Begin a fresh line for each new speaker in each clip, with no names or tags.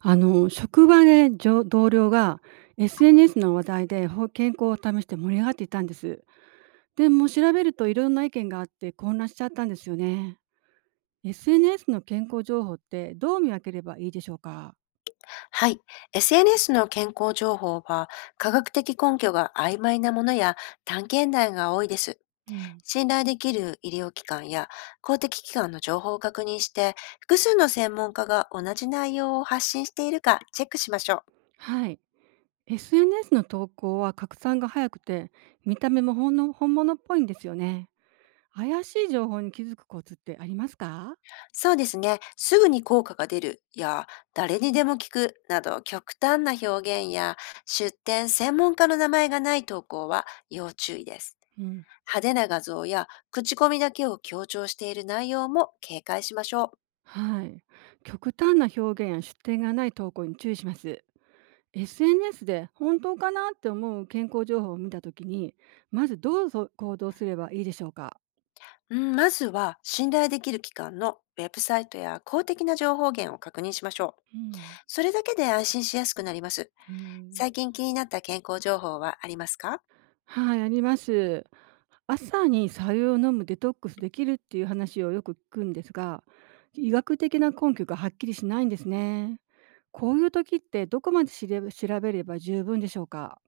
職場で同僚が SNS の話題で健康を試して盛り上がっていたんです。でも調べるといろんな意見があって混乱しちゃったんですよね。SNS の健康情報ってどう見分ければいいでしょうか。
はい。SNS の健康情報は、科学的根拠が曖昧なものや探検団が多いです。
うん、
信頼できる医療機関や公的機関の情報を確認して、複数の専門家が同じ内容を発信しているかチェックしましょう。
はい。SNS の投稿は拡散が早くて見た目もほんの本物っぽいんですよね。怪しい情報に気づくコツってありますか？
そうですね。すぐに効果が出るや、誰にでも聞くなど極端な表現や、出典専門家の名前がない投稿は要注意です。
うん、
派手な画像や口コミだけを強調している内容も警戒しましょう。
はい。極端な表現や出典がない投稿に注意します。SNS で本当かなって思う健康情報を見たときに、まずどうぞ行動すればいいでしょうか？
うんまずは信頼できる機関のウェブサイトや公的な情報源を確認しましょう。
うん、
それだけで安心しやすくなります。
へえ。
最近気になった健康情報はありますか？
はい、あります。朝に白湯を飲むデトックスできるっていう話をよく聞くんですが、医学的な根拠がはっきりしないんですね。こういう時ってどこまで調べれば十分でしょうか？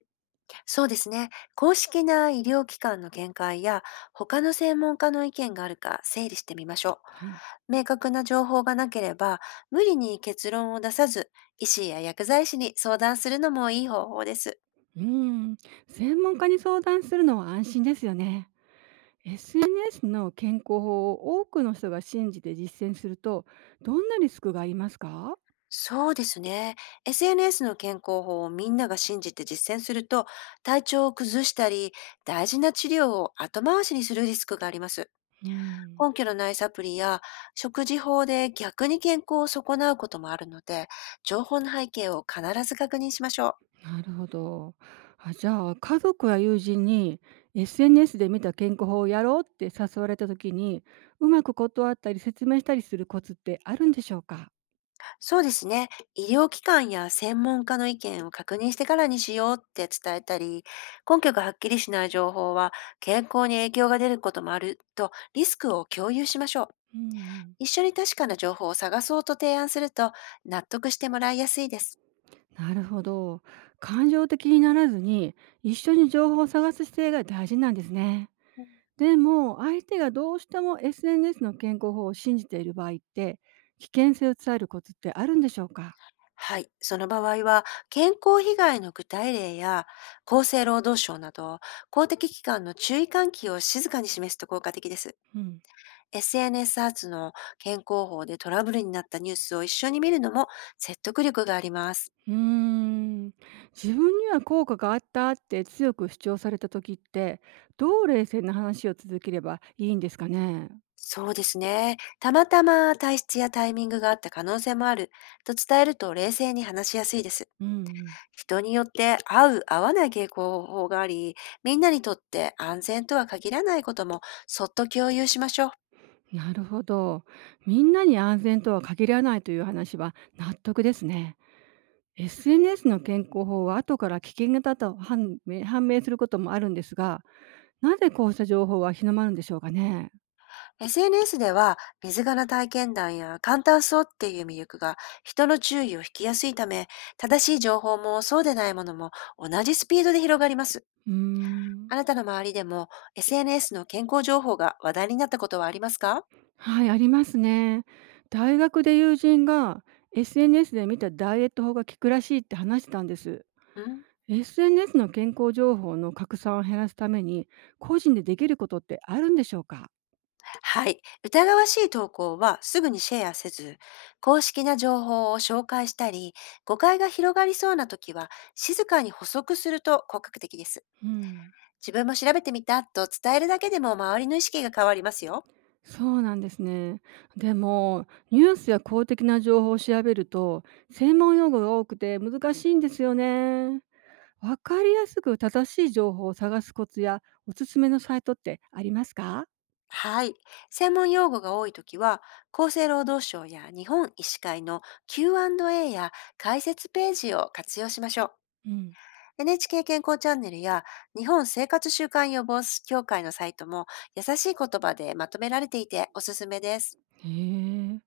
そうですね。公式な医療機関の見解や、他の専門家の意見があるか整理してみましょ
はい。
う。明確な情報がなければ、無理に結論を出さず、医師や薬剤師に相談するのもいい方法です。
うん、専門家に相談するのは安心ですよね。SNS の健康法を多くの人が信じて実践すると、どんなリスクがありますか？
そうですね。SNS の健康法をみんなが信じて実践すると、体調を崩したり、大事な治療を後回しにするリスクがあります。
うん、
根拠のないサプリや食事法で逆に健康を損なうこともあるので、情報の背景を必ず確認しましょう。
なるほど。じゃあ家族や友人に SNS で見た健康法をやろうって誘われた時にうまく断ったり説明したりするコツってあるんでしょうか？
そうですね。医療機関や専門家の意見を確認してからにしようって伝えたり、根拠がはっきりしない情報は健康に影響が出ることもあると、リスクを共有しましょう。
うんう
一緒に確かな情報を探そうと提案すると、納得してもらいやすいです。
ん、なるほど。感情的にならずに一緒に情報を探す姿勢が大事なんですね。
うん、
でも、相手がどうしても SNS の健康法を信じている場合って、危険性を伝えるコツってあるんでしょうか？
はい。その場合は、健康被害の具体例や、厚生労働省など、公的機関の注意喚起を静かに示すと効果的です。
うん、
SNS アーツの健康法でトラブルになったニュースを一緒に見るのも説得力があります。
うーん、自分には効果があったって強く主張された時って、どう冷静な話を続ければいいんですかね？
そうですね。たまたま体質やタイミングがあった可能性もあると伝えると、冷静に話しやすいです。
うんうん、
人によって合う合わない傾向法があり、みんなにとって安全とは限らないこともそっと共有しましょう。
なるほど。みんなに安全とは限らないという話は納得ですね。SNS の健康法は後から危険型と判明することもあるんですが、なぜこうした情報は広まるんでしょうかね。
SNS では水柄体験談や簡単そうっていう魅力が人の注意を引きやすいため、正しい情報もそうでないものも同じスピードで広がります。
うーん。
あなたの周りでも SNS の健康情報が話題になったことはありますか？
はい、ありますね。大学で友人が SNS で見たダイエット法が効くらしいって話してたんです。
うん、
SNS の健康情報の拡散を減らすために個人でできることってあるんでしょうか？
はい。疑わしい投稿はすぐにシェアせず、公式な情報を紹介したり、誤解が広がりそうな時は、静かに補足すると効果的です。
うん。
自分も調べてみたと伝えるだけでも、周りの意識が変わりますよ。
そうなんですね。でもニュースや公的な情報を調べると専門用語が多くて難しいんですよね。わかりやすく正しい情報を探すコツやおすすめのサイトってありますか？
はい。専門用語が多いときは、厚生労働省や日本医師会の Q&A や解説ページを活用しましょう。
うん、
NHK 健康チャンネルや日本生活習慣予防協会のサイトも、優しい言葉でまとめられていておすすめです。
へえ。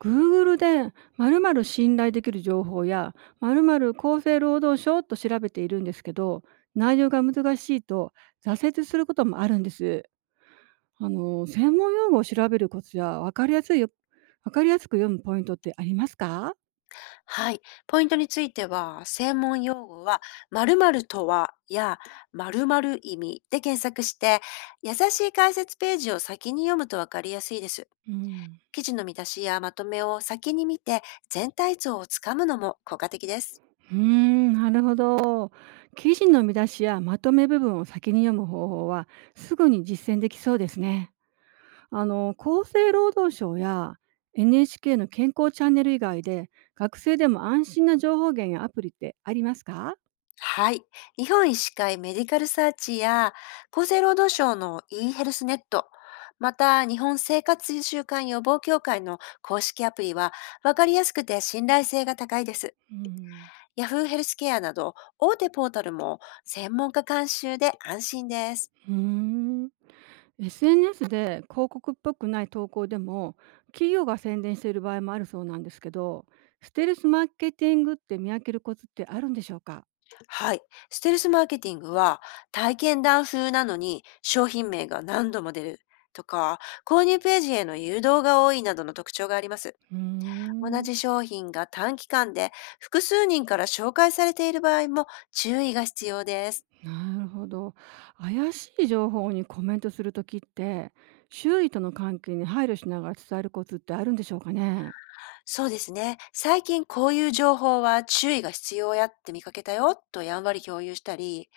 Google で〇〇信頼できる情報や〇〇厚生労働省と調べているんですけど内容が難しいと挫折することもあるんです。専門用語を調べるコツやわかりやすく読むポイントってありますか？
はい。ポイントについては、専門用語は〇〇とはや〇〇意味で検索して、優しい解説ページを先に読むとわかりやすいです。
うん、
記事の見出しやまとめを先に見て、全体像をつかむのも効果的です。
うーん、なるほど。記事の見出しやまとめ部分を先に読む方法はすぐに実践できそうですね。厚生労働省や NHK の健康チャンネル以外で学生でも安心な情報源やアプリってありますか？
はい。日本医師会メディカルサーチや厚生労働省の e ヘルスネット、また日本生活習慣予防協会の公式アプリは分かりやすくて信頼性が高いです。
うん、
Yahoo ヘルスケアなど大手ポータルも専門家監修で安心です。
うーん。 SNS で広告っぽくない投稿でも企業が宣伝している場合もあるそうなんですけどステルスマーケティングって見分けるコツってあるんでしょうか？
はい。ステルスマーケティングは、体験談風なのに商品名が何度も出るとか、購入ページへの誘導が多いなどの特徴があります。
うー
同
ん、
じ商品が短期間で複数人から紹介されている場合も、注意が必要です。
なるほど。怪しい情報にコメントするときって、周囲との関係に配慮しながら伝えるコツってあるんでしょうかね。
そうですね。最近こういう情報は注意が必要やって見かけたよとやんわり共有したり、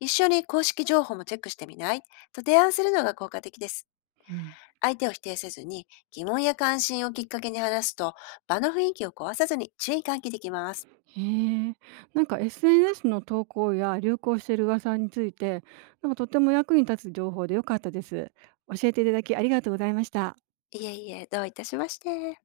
一緒に公式情報もチェックしてみないと提案するのが効果的です。
うん、
相手を否定せずに疑問や関心をきっかけに話すと、場の雰囲気を壊さずに注意喚起できます。
へえ。なんか SNS の投稿や流行している噂について、なんかとても役に立つ情報でよかったです。教えていただきありがとうございました。
いえいえ、どういたしまして。